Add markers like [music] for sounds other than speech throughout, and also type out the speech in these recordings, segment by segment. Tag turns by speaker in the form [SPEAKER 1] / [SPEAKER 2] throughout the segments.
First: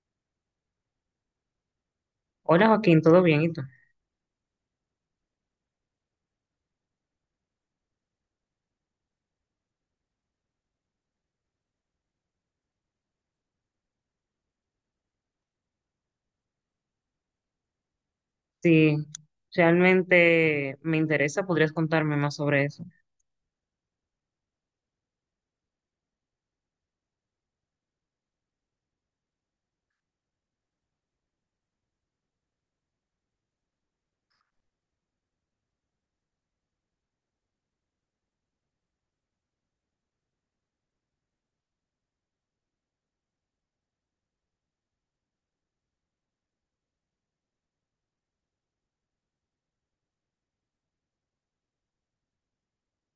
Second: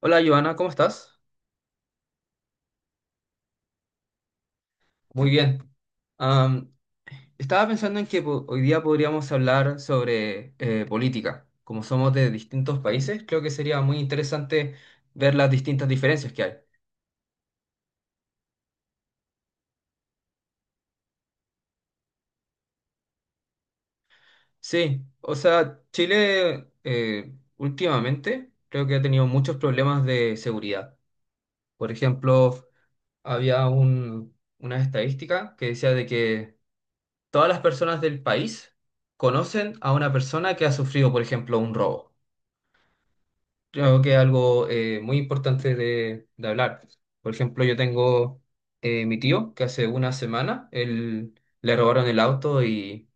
[SPEAKER 1] Hola, Joana, ¿cómo estás?
[SPEAKER 2] Hola Joaquín, ¿todo bien? ¿Y tú?
[SPEAKER 1] Muy bien. Am, Estaba pensando en que hoy día podríamos hablar sobre política. Como somos de distintos países, creo que sería muy interesante ver las distintas diferencias que hay.
[SPEAKER 2] Sí, realmente me interesa, ¿podrías contarme más sobre eso?
[SPEAKER 1] Sí, o sea, Chile, últimamente creo que ha tenido muchos problemas de seguridad. Por ejemplo, había una estadística que decía de que todas las personas del país conocen a una persona que ha sufrido, por ejemplo, un robo. Creo que es algo muy importante de hablar. Por ejemplo, yo tengo mi tío que hace una semana él, le robaron el auto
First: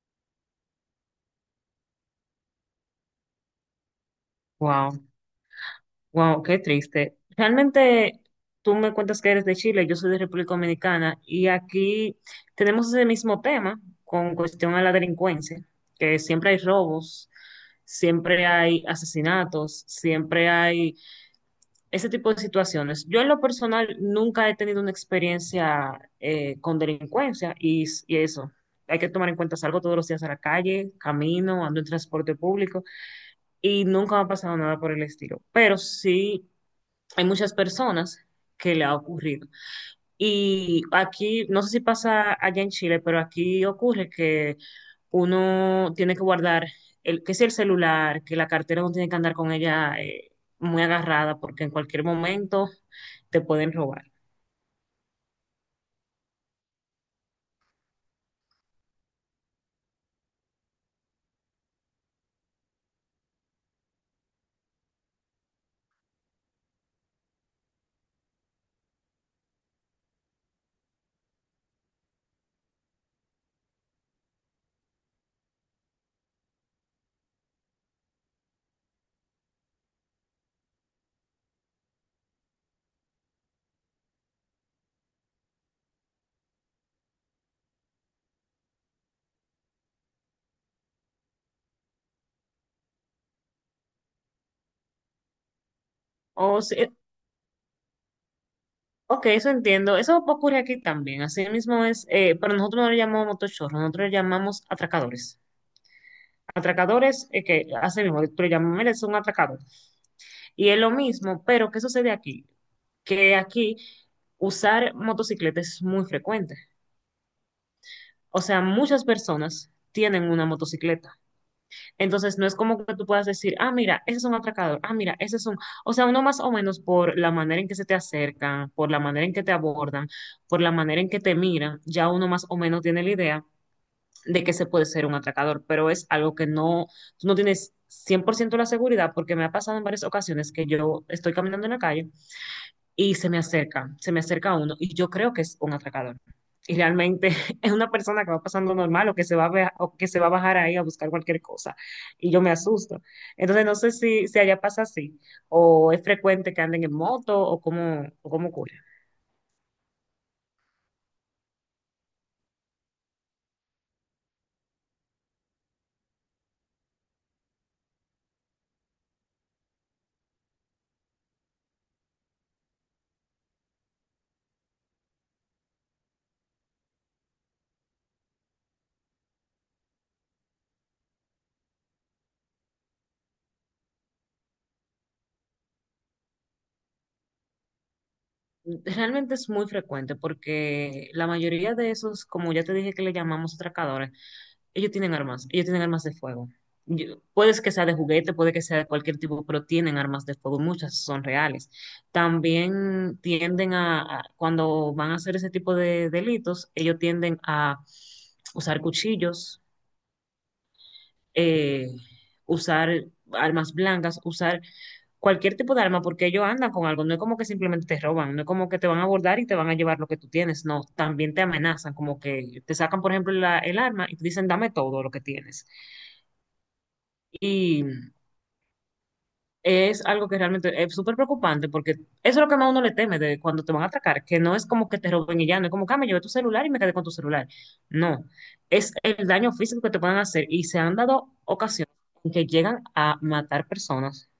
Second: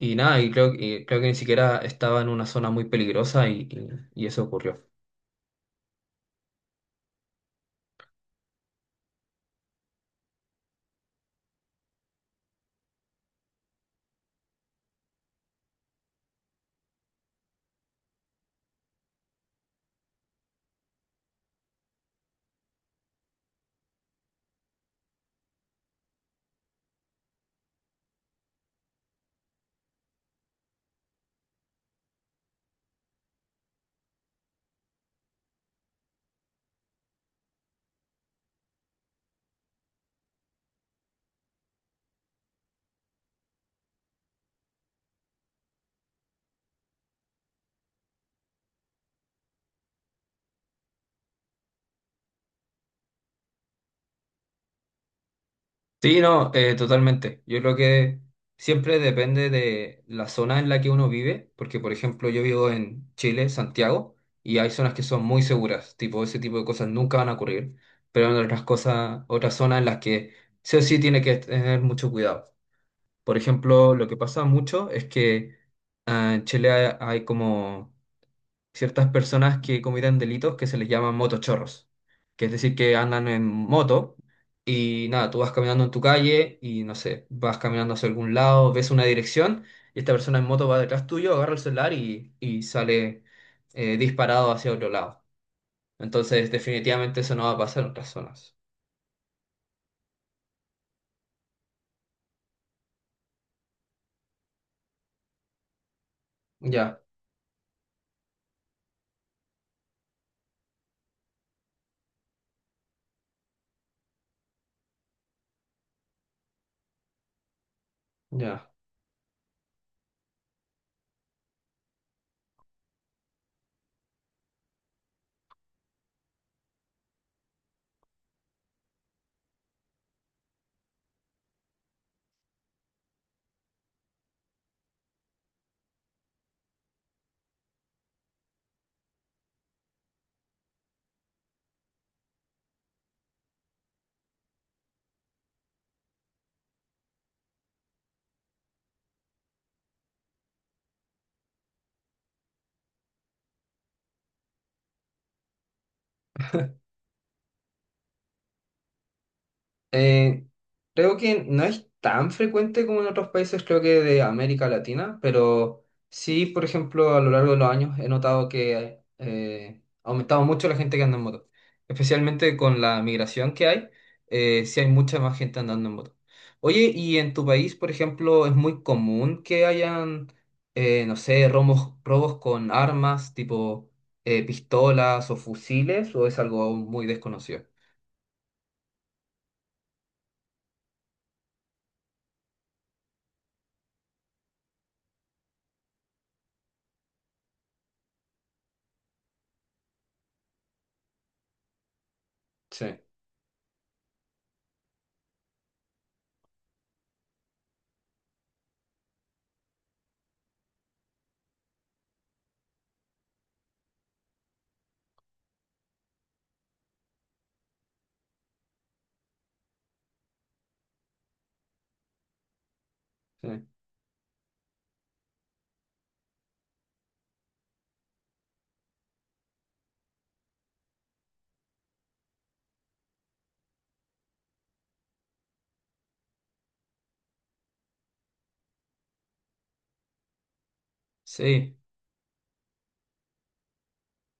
[SPEAKER 1] y nada, y creo que ni siquiera estaba en una zona muy peligrosa y eso ocurrió.
[SPEAKER 2] Wow, wow, qué triste. Realmente tú me cuentas que eres de Chile, yo soy de República Dominicana y aquí tenemos ese mismo tema con cuestión a la delincuencia, que siempre hay robos, siempre hay asesinatos, siempre hay ese tipo de situaciones. Yo en lo personal nunca he tenido una experiencia con delincuencia y, s- y eso. Hay que tomar en cuenta, salgo todos los días a la calle, camino, ando en transporte público y nunca me ha pasado nada por el estilo. Pero sí hay muchas personas que le ha ocurrido. Y aquí, no sé si pasa allá en Chile, pero aquí ocurre que uno tiene que guardar el, que es el celular, que la cartera uno tiene que andar con ella muy agarrada porque en cualquier momento te pueden robar.
[SPEAKER 1] Sí, no, totalmente. Yo creo que siempre depende de la zona en la que uno vive, porque por ejemplo yo vivo en Chile, Santiago, y hay zonas que son muy seguras, tipo ese tipo de cosas nunca van a ocurrir, pero hay otras cosas, otras zonas en las que sí o sí tiene que tener mucho cuidado. Por ejemplo, lo que pasa mucho es que en Chile hay como ciertas personas que cometen delitos que se les llaman motochorros, que es decir, que andan en moto y nada, tú vas caminando en tu calle y no sé, vas caminando hacia algún lado, ves una dirección y esta persona en moto va detrás tuyo, agarra el celular y sale disparado hacia otro lado. Entonces,
[SPEAKER 2] O si-
[SPEAKER 1] definitivamente eso no va a pasar en otras zonas.
[SPEAKER 2] ok, eso entiendo. Eso ocurre aquí también. Así mismo es, pero nosotros no le llamamos motochorros, nosotros le llamamos atracadores.
[SPEAKER 1] Ya,
[SPEAKER 2] Atracadores, que hace mismo, tú le llamas, mira, es un atracador. Y es lo mismo, pero ¿qué sucede aquí? Que aquí usar motocicleta es muy frecuente. O sea,
[SPEAKER 1] ya.
[SPEAKER 2] muchas personas tienen una motocicleta. Entonces, no es como que tú puedas decir, ah, mira, ese es un atracador, ah, mira, ese es un... O sea, uno más o menos por la manera en que se te acercan, por la manera en que te abordan, por la manera en que te miran, ya uno más o menos tiene la idea de que se puede ser un atracador, pero es algo que no, tú no tienes 100% la seguridad porque me ha pasado en varias ocasiones que yo estoy caminando en la calle y se me acerca a uno y yo creo que es un atracador. Y realmente [laughs] es una persona que va pasando normal o que se va a, bea- o que se va a bajar ahí a buscar cualquier cosa y yo me asusto. Entonces no sé si allá pasa así o es frecuente que anden en moto o cómo ocurre.
[SPEAKER 1] Eh, Creo que no es tan frecuente como en otros países, creo que de América Latina, pero sí, por ejemplo, a lo largo de los años he notado que ha aumentado mucho la gente que anda en moto, especialmente con la migración que hay, sí hay mucha más gente andando en moto. Oye, ¿y en tu país, por ejemplo, es muy común que hayan, no sé, robos, robos con armas tipo pistolas o fusiles, o es algo muy desconocido?
[SPEAKER 2] Realmente es muy frecuente porque la mayoría de esos, como ya te dije que le llamamos atracadores, ellos tienen armas, ellos tienen armas de fuego. Yo- puede que sea de juguete, puede que sea de cualquier tipo, pero tienen armas de fuego, muchas son reales.
[SPEAKER 1] Sí,
[SPEAKER 2] También tienden a- cuando van a hacer ese tipo de delitos, ellos tienden a usar cuchillos, eh, usar armas blancas, usar cualquier tipo de arma, porque ellos andan con algo, no es como que simplemente te roban, no es como que te van a abordar y te van a llevar lo que tú tienes, no, también te amenazan, como que te sacan, por ejemplo, la-
[SPEAKER 1] sí.
[SPEAKER 2] el arma y te dicen, dame todo lo que tienes. Y es algo que realmente es súper preocupante porque eso es lo que más uno le teme de cuando te van a atracar, que no es como que te roben y ya, no es como que "Ah, me llevé tu celular y me quedé con tu celular". No, es el daño físico que te pueden hacer y se han dado
[SPEAKER 1] Sí.
[SPEAKER 2] ocasiones en que llegan a matar personas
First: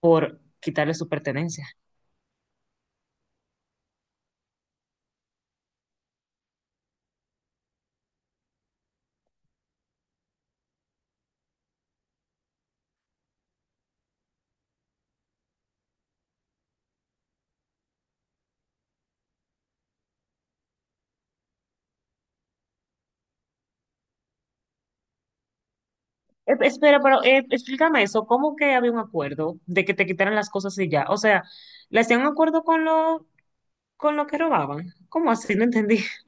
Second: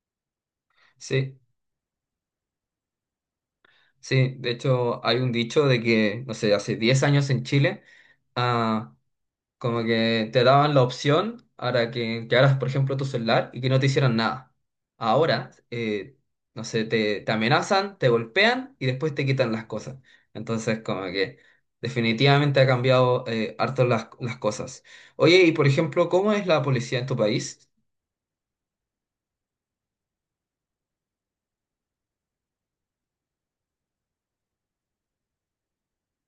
[SPEAKER 2] por quitarle su
[SPEAKER 1] Sí,
[SPEAKER 2] pertenencia.
[SPEAKER 1] sí, de hecho hay un dicho de que, no sé, hace 10 años en Chile, ah, como que te daban la opción para que quedaras, por ejemplo, tu celular y que no te hicieran nada. Ahora, no sé, te amenazan, te golpean y después te quitan las cosas. Entonces, como que definitivamente ha cambiado harto las cosas. Oye, y por ejemplo, ¿cómo es la policía
[SPEAKER 2] Espera,
[SPEAKER 1] en tu
[SPEAKER 2] pero
[SPEAKER 1] país?
[SPEAKER 2] explícame eso, ¿cómo que había un acuerdo de que te quitaran las cosas y ya? O sea, ¿le hacían un acuerdo con lo que robaban? ¿Cómo así? No entendí. [laughs]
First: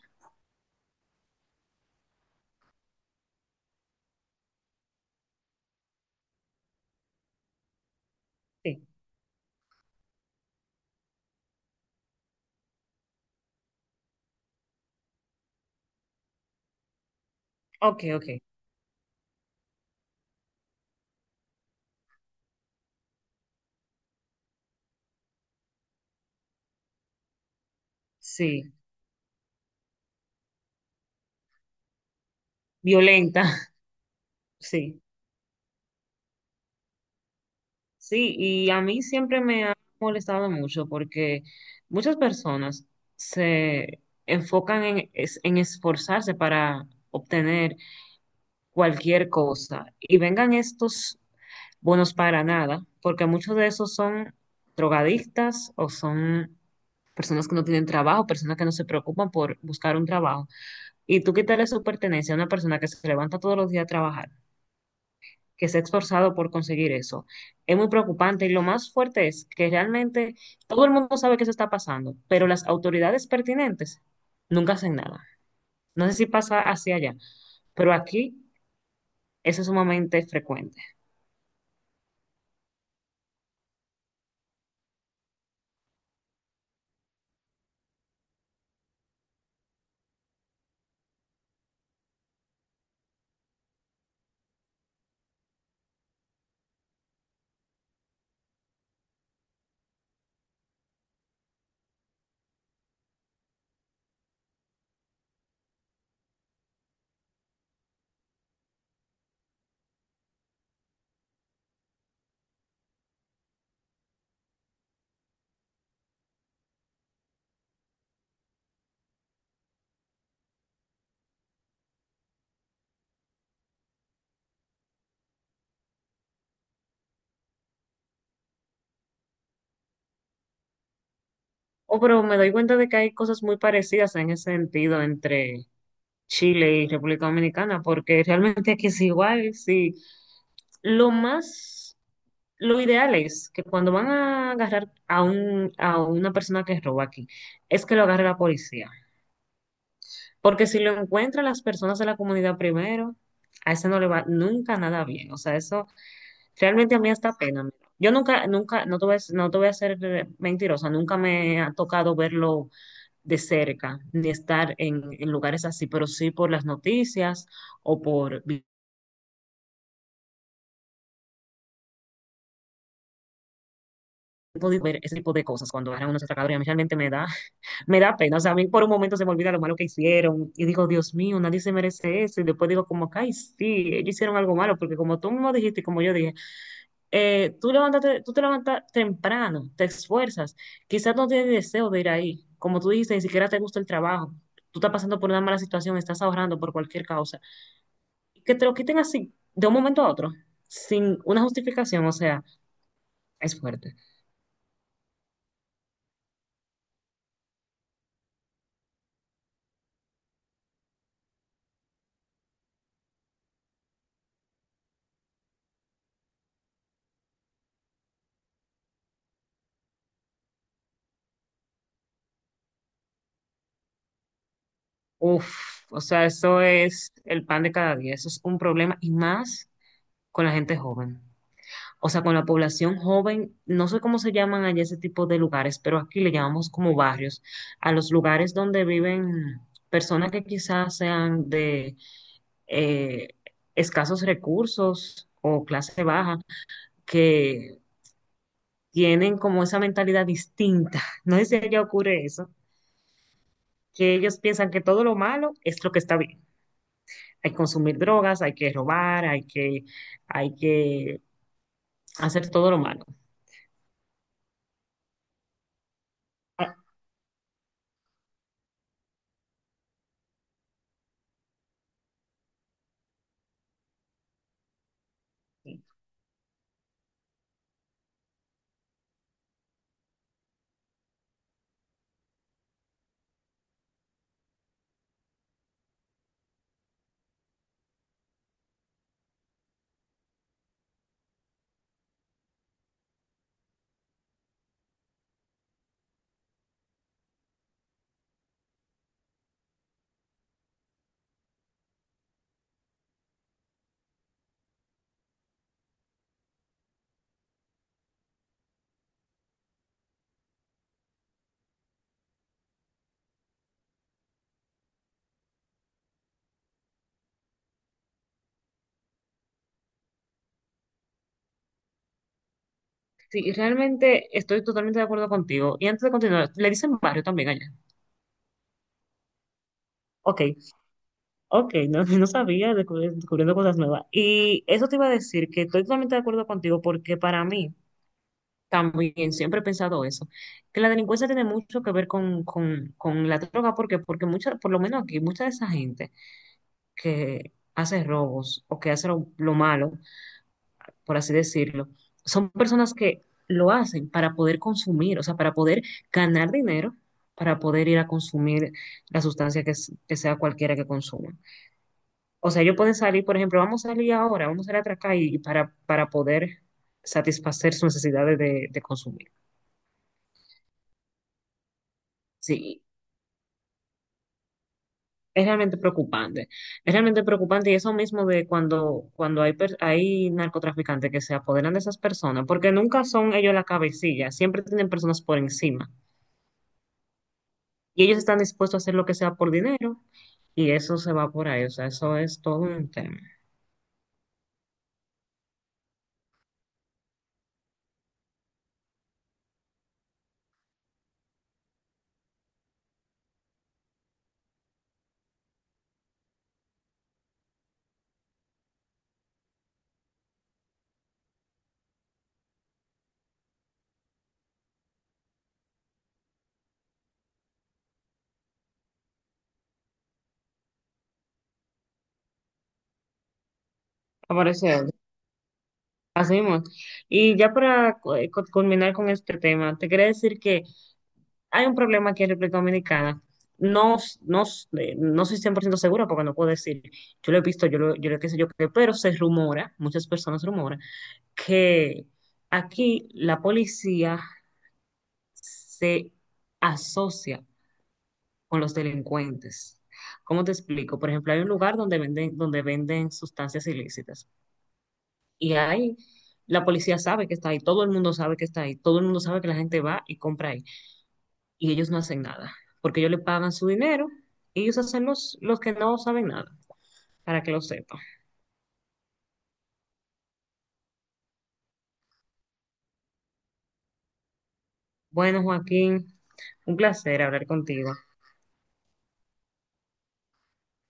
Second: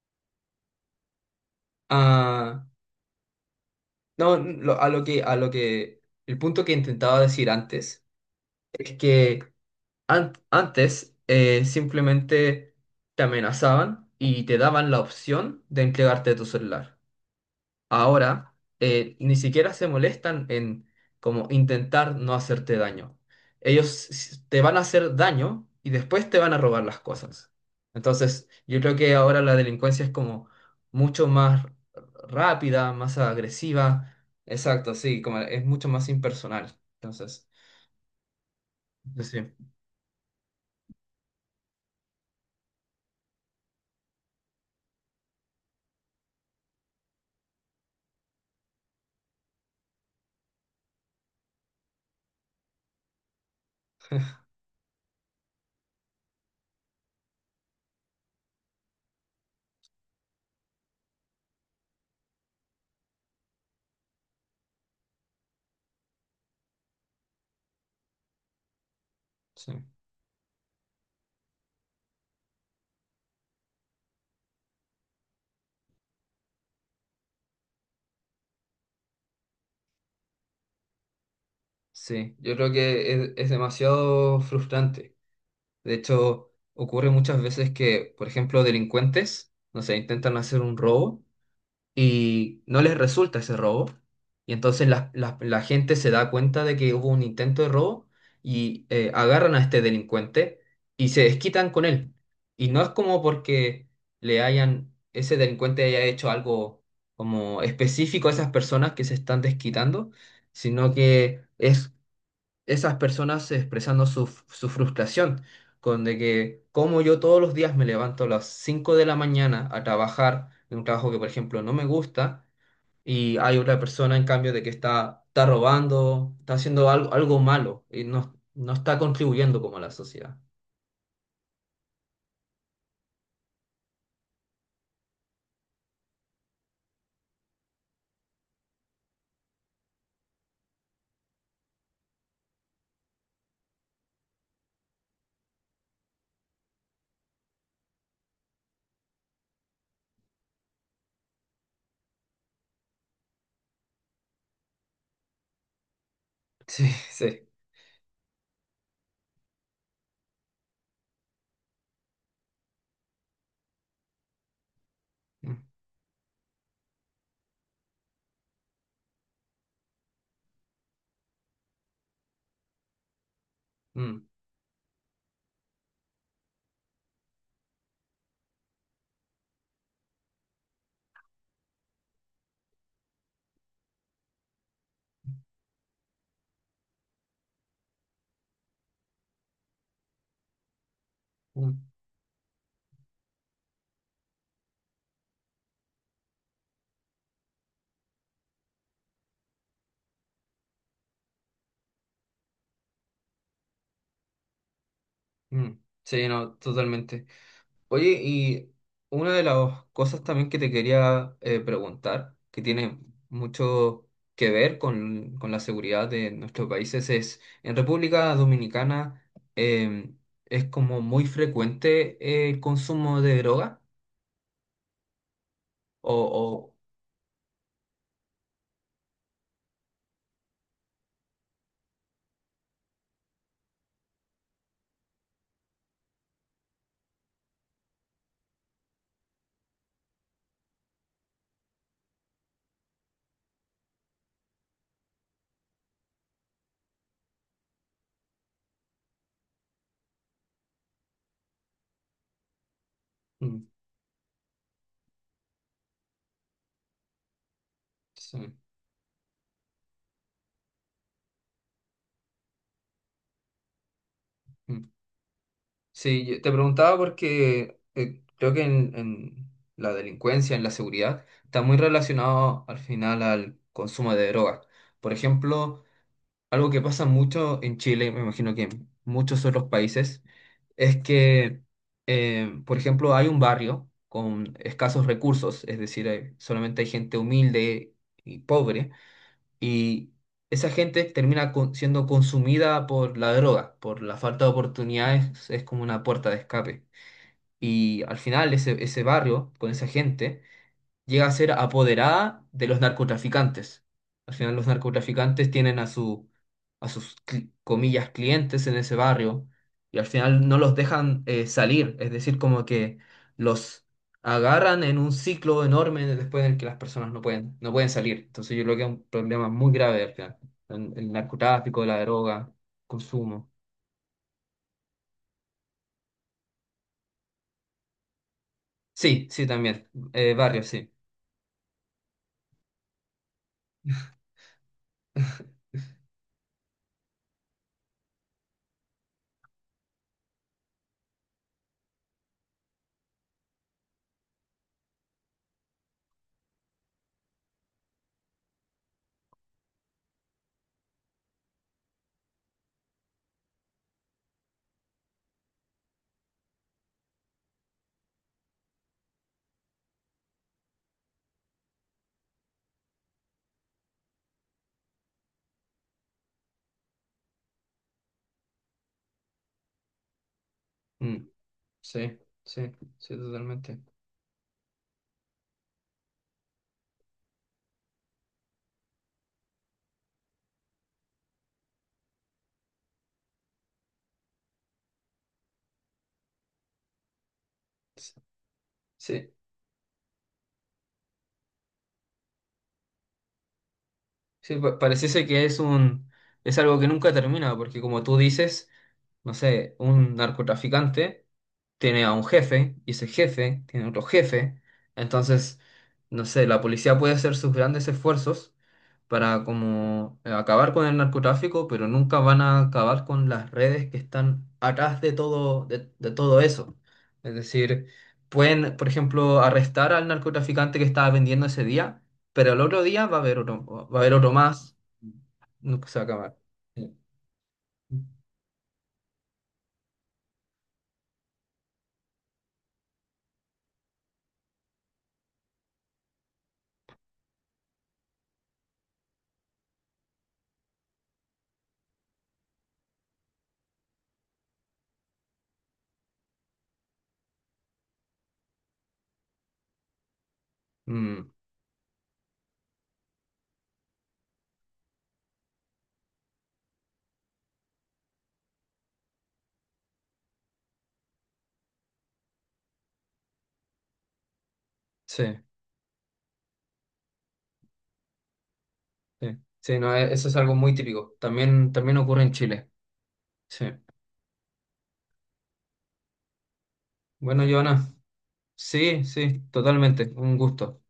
[SPEAKER 1] Ah, no, a lo que, el punto que intentaba decir antes
[SPEAKER 2] Sí.
[SPEAKER 1] es que antes simplemente te amenazaban y te daban la opción de entregarte tu celular.
[SPEAKER 2] Ok, ok.
[SPEAKER 1] Ahora ni siquiera se molestan en como intentar no hacerte daño. Ellos te van a hacer daño y después te van a robar las cosas. Entonces,
[SPEAKER 2] Sí,
[SPEAKER 1] yo creo que ahora la delincuencia es como mucho más rápida, más
[SPEAKER 2] violenta.
[SPEAKER 1] agresiva. Exacto,
[SPEAKER 2] Sí,
[SPEAKER 1] sí, como es mucho más impersonal. Entonces,
[SPEAKER 2] sí, y a mí siempre
[SPEAKER 1] sí,
[SPEAKER 2] me ha molestado mucho porque muchas personas se enfocan en, es- en esforzarse para obtener cualquier cosa y vengan estos bonos para nada, porque muchos de esos son drogadictas o son personas que no tienen trabajo, personas que no se preocupan por buscar un trabajo. Y tú quitarle su pertenencia a una persona que se levanta todos los días a trabajar, que se ha esforzado por conseguir eso. Es muy preocupante y lo más fuerte es que
[SPEAKER 1] sí.
[SPEAKER 2] realmente todo el mundo sabe que eso está pasando, pero las autoridades pertinentes nunca hacen nada. No sé si pasa hacia allá, pero aquí eso es sumamente frecuente.
[SPEAKER 1] Sí, yo creo que es demasiado frustrante. De hecho, ocurre muchas veces que, por ejemplo, delincuentes, no sé, intentan hacer un robo y no les resulta ese robo. Y entonces la gente se da cuenta de que hubo un intento de robo y agarran a este delincuente y se desquitan con él. Y no es como porque le hayan, ese delincuente haya hecho algo como específico a esas personas que se están desquitando, sino que es esas personas expresando su frustración con de que como yo todos los días me levanto a las 5 de la mañana a trabajar en un trabajo que, por ejemplo, no me gusta y hay otra persona, en cambio, de que está robando, está haciendo algo, algo malo y no, no está contribuyendo como a la sociedad.
[SPEAKER 2] Oh, pero me doy cuenta de que hay cosas muy parecidas en ese sentido entre Chile y República Dominicana, porque realmente aquí es igual, sí. Lo más, lo ideal es que cuando van a agarrar a un, a una persona que roba aquí, es que lo agarre la policía. Porque si lo encuentran las personas de la comunidad primero, a ese no le va nunca nada bien. O sea, eso
[SPEAKER 1] Sí,
[SPEAKER 2] realmente a mí hasta
[SPEAKER 1] sí.
[SPEAKER 2] pena me da. Yo nunca, nunca, no te voy a, no te voy a ser mentirosa, nunca me ha tocado verlo de cerca, ni estar en
[SPEAKER 1] Mm,
[SPEAKER 2] lugares así, pero sí por las noticias o por vi-
[SPEAKER 1] mm,
[SPEAKER 2] he podido ver ese tipo de cosas cuando agarran unos atracadores. Y a mí realmente me da, me da pena, o sea, a mí por un momento se me olvida lo malo que hicieron y digo, Dios mío, nadie se merece eso. Y después digo como, que, ay, sí, ellos hicieron algo malo, porque como tú mismo dijiste y como yo dije, tú levántate, tú te levantas temprano, te esfuerzas, quizás no tienes deseo
[SPEAKER 1] mm,
[SPEAKER 2] de ir ahí, como tú dijiste, ni siquiera te gusta el trabajo, tú estás pasando por una mala situación, estás ahorrando por cualquier causa. Que te lo quiten así, de un momento a otro, sin una justificación, o sea, es fuerte.
[SPEAKER 1] mm. Sí, no, totalmente. Oye, y una de las cosas también que te quería preguntar, que tiene mucho que ver con la seguridad de nuestros países, es, en República Dominicana es como muy frecuente el consumo de droga,
[SPEAKER 2] Uf, o sea, eso
[SPEAKER 1] o,
[SPEAKER 2] es el pan de cada día, eso es un problema y más con la gente joven. O sea, con la población joven, no sé cómo se llaman allá ese tipo de lugares, pero aquí le llamamos como barrios, a los lugares donde viven personas que quizás sean de eh, escasos recursos o clase baja, que tienen como esa mentalidad distinta. [laughs] No sé si allá ocurre eso,
[SPEAKER 1] o- mm,
[SPEAKER 2] que ellos piensan que todo lo malo es lo que está bien. Hay que consumir drogas,
[SPEAKER 1] sí,
[SPEAKER 2] hay que robar, hay que hacer todo lo malo.
[SPEAKER 1] mm. Sí, yo te
[SPEAKER 2] Ah,
[SPEAKER 1] preguntaba porque creo que en la delincuencia, en la seguridad, está muy relacionado al final al consumo de drogas. Por ejemplo, algo que pasa mucho en Chile, y me imagino que en muchos otros países, es que, por ejemplo, hay un barrio con escasos recursos, es decir, solamente hay gente humilde y pobre, y esa gente termina siendo consumida por la droga, por la falta de oportunidades, es como una puerta de escape. Y al final ese barrio, con esa gente, llega a ser apoderada de los narcotraficantes. Al final los narcotraficantes tienen a a sus, comillas, clientes en ese barrio y al final no los dejan salir. Es decir, como que los agarran en un ciclo enorme después en el que las personas no pueden, no pueden salir. Entonces yo creo que es un problema muy grave al final. El narcotráfico, la droga, consumo.
[SPEAKER 2] sí, realmente estoy totalmente de acuerdo contigo. Y antes de continuar, le dicen barrio también allá.
[SPEAKER 1] Sí, sí, también.
[SPEAKER 2] Ok,
[SPEAKER 1] Barrio, sí.
[SPEAKER 2] ok, no, [laughs] no sabía, descubri- descubriendo cosas nuevas. Y eso te iba a decir que estoy totalmente de acuerdo contigo porque para mí también siempre he pensado eso, que la delincuencia tiene mucho que ver con la droga, porque, porque mucha, por lo menos aquí, mucha de esa gente que hace robos o que hace lo malo, por así decirlo, son personas que lo hacen para poder consumir, o sea, para poder ganar dinero, para poder ir a consumir la sustancia que, s- que sea cualquiera que consuma. O sea, ellos pueden salir, por ejemplo, vamos a salir ahora, vamos a ir a atracar y para poder satisfacer sus necesidades de consumir.
[SPEAKER 1] Mm, sí, sí,
[SPEAKER 2] Sí,
[SPEAKER 1] sí, totalmente.
[SPEAKER 2] es realmente preocupante. Es realmente preocupante y eso mismo de cuando, cuando hay, per- hay narcotraficantes que se apoderan de esas personas, porque nunca son ellos la cabecilla, siempre tienen personas por encima. Y ellos están dispuestos a hacer lo que
[SPEAKER 1] Sí.
[SPEAKER 2] sea por dinero, y eso se va por ahí, o sea, eso es todo un tema.
[SPEAKER 1] Sí, pareciese que es un, es algo que nunca termina, porque como tú dices, no sé, un narcotraficante tiene a un jefe, y ese jefe tiene otro jefe. Entonces, no sé, la policía puede hacer sus grandes esfuerzos para como acabar con el narcotráfico, pero nunca van a acabar con las redes que están atrás de todo, de todo eso. Es decir, pueden, por ejemplo, arrestar al narcotraficante que estaba vendiendo ese día pero el otro día va a haber otro, va a haber otro
[SPEAKER 2] Aparece
[SPEAKER 1] más, nunca se va a
[SPEAKER 2] así
[SPEAKER 1] acabar.
[SPEAKER 2] mismo.
[SPEAKER 1] Sí.
[SPEAKER 2] Y ya para cu- cu- culminar con este tema, te quería decir que hay un problema aquí en República Dominicana. No, s- no, s- no soy 100% segura porque no puedo decir, yo lo he visto, yo lo que sé yo, qué, pero se rumora, muchas personas rumoran, que aquí la policía se asocia con los delincuentes. ¿Cómo te explico? Por
[SPEAKER 1] Mm,
[SPEAKER 2] ejemplo, hay un lugar donde venden sustancias ilícitas y ahí la policía sabe que está ahí, todo el mundo sabe que está ahí, todo el mundo sabe que la gente va y compra ahí y ellos no hacen nada porque ellos le pagan su dinero y ellos hacen
[SPEAKER 1] sí,
[SPEAKER 2] los que no saben nada, para que lo sepan.
[SPEAKER 1] sí, sí, no, eso es algo muy típico. También, también ocurre en Chile. Sí.
[SPEAKER 2] Bueno, Joaquín, un placer
[SPEAKER 1] Bueno,
[SPEAKER 2] hablar
[SPEAKER 1] Joana,
[SPEAKER 2] contigo.
[SPEAKER 1] sí, sí, totalmente, un gusto.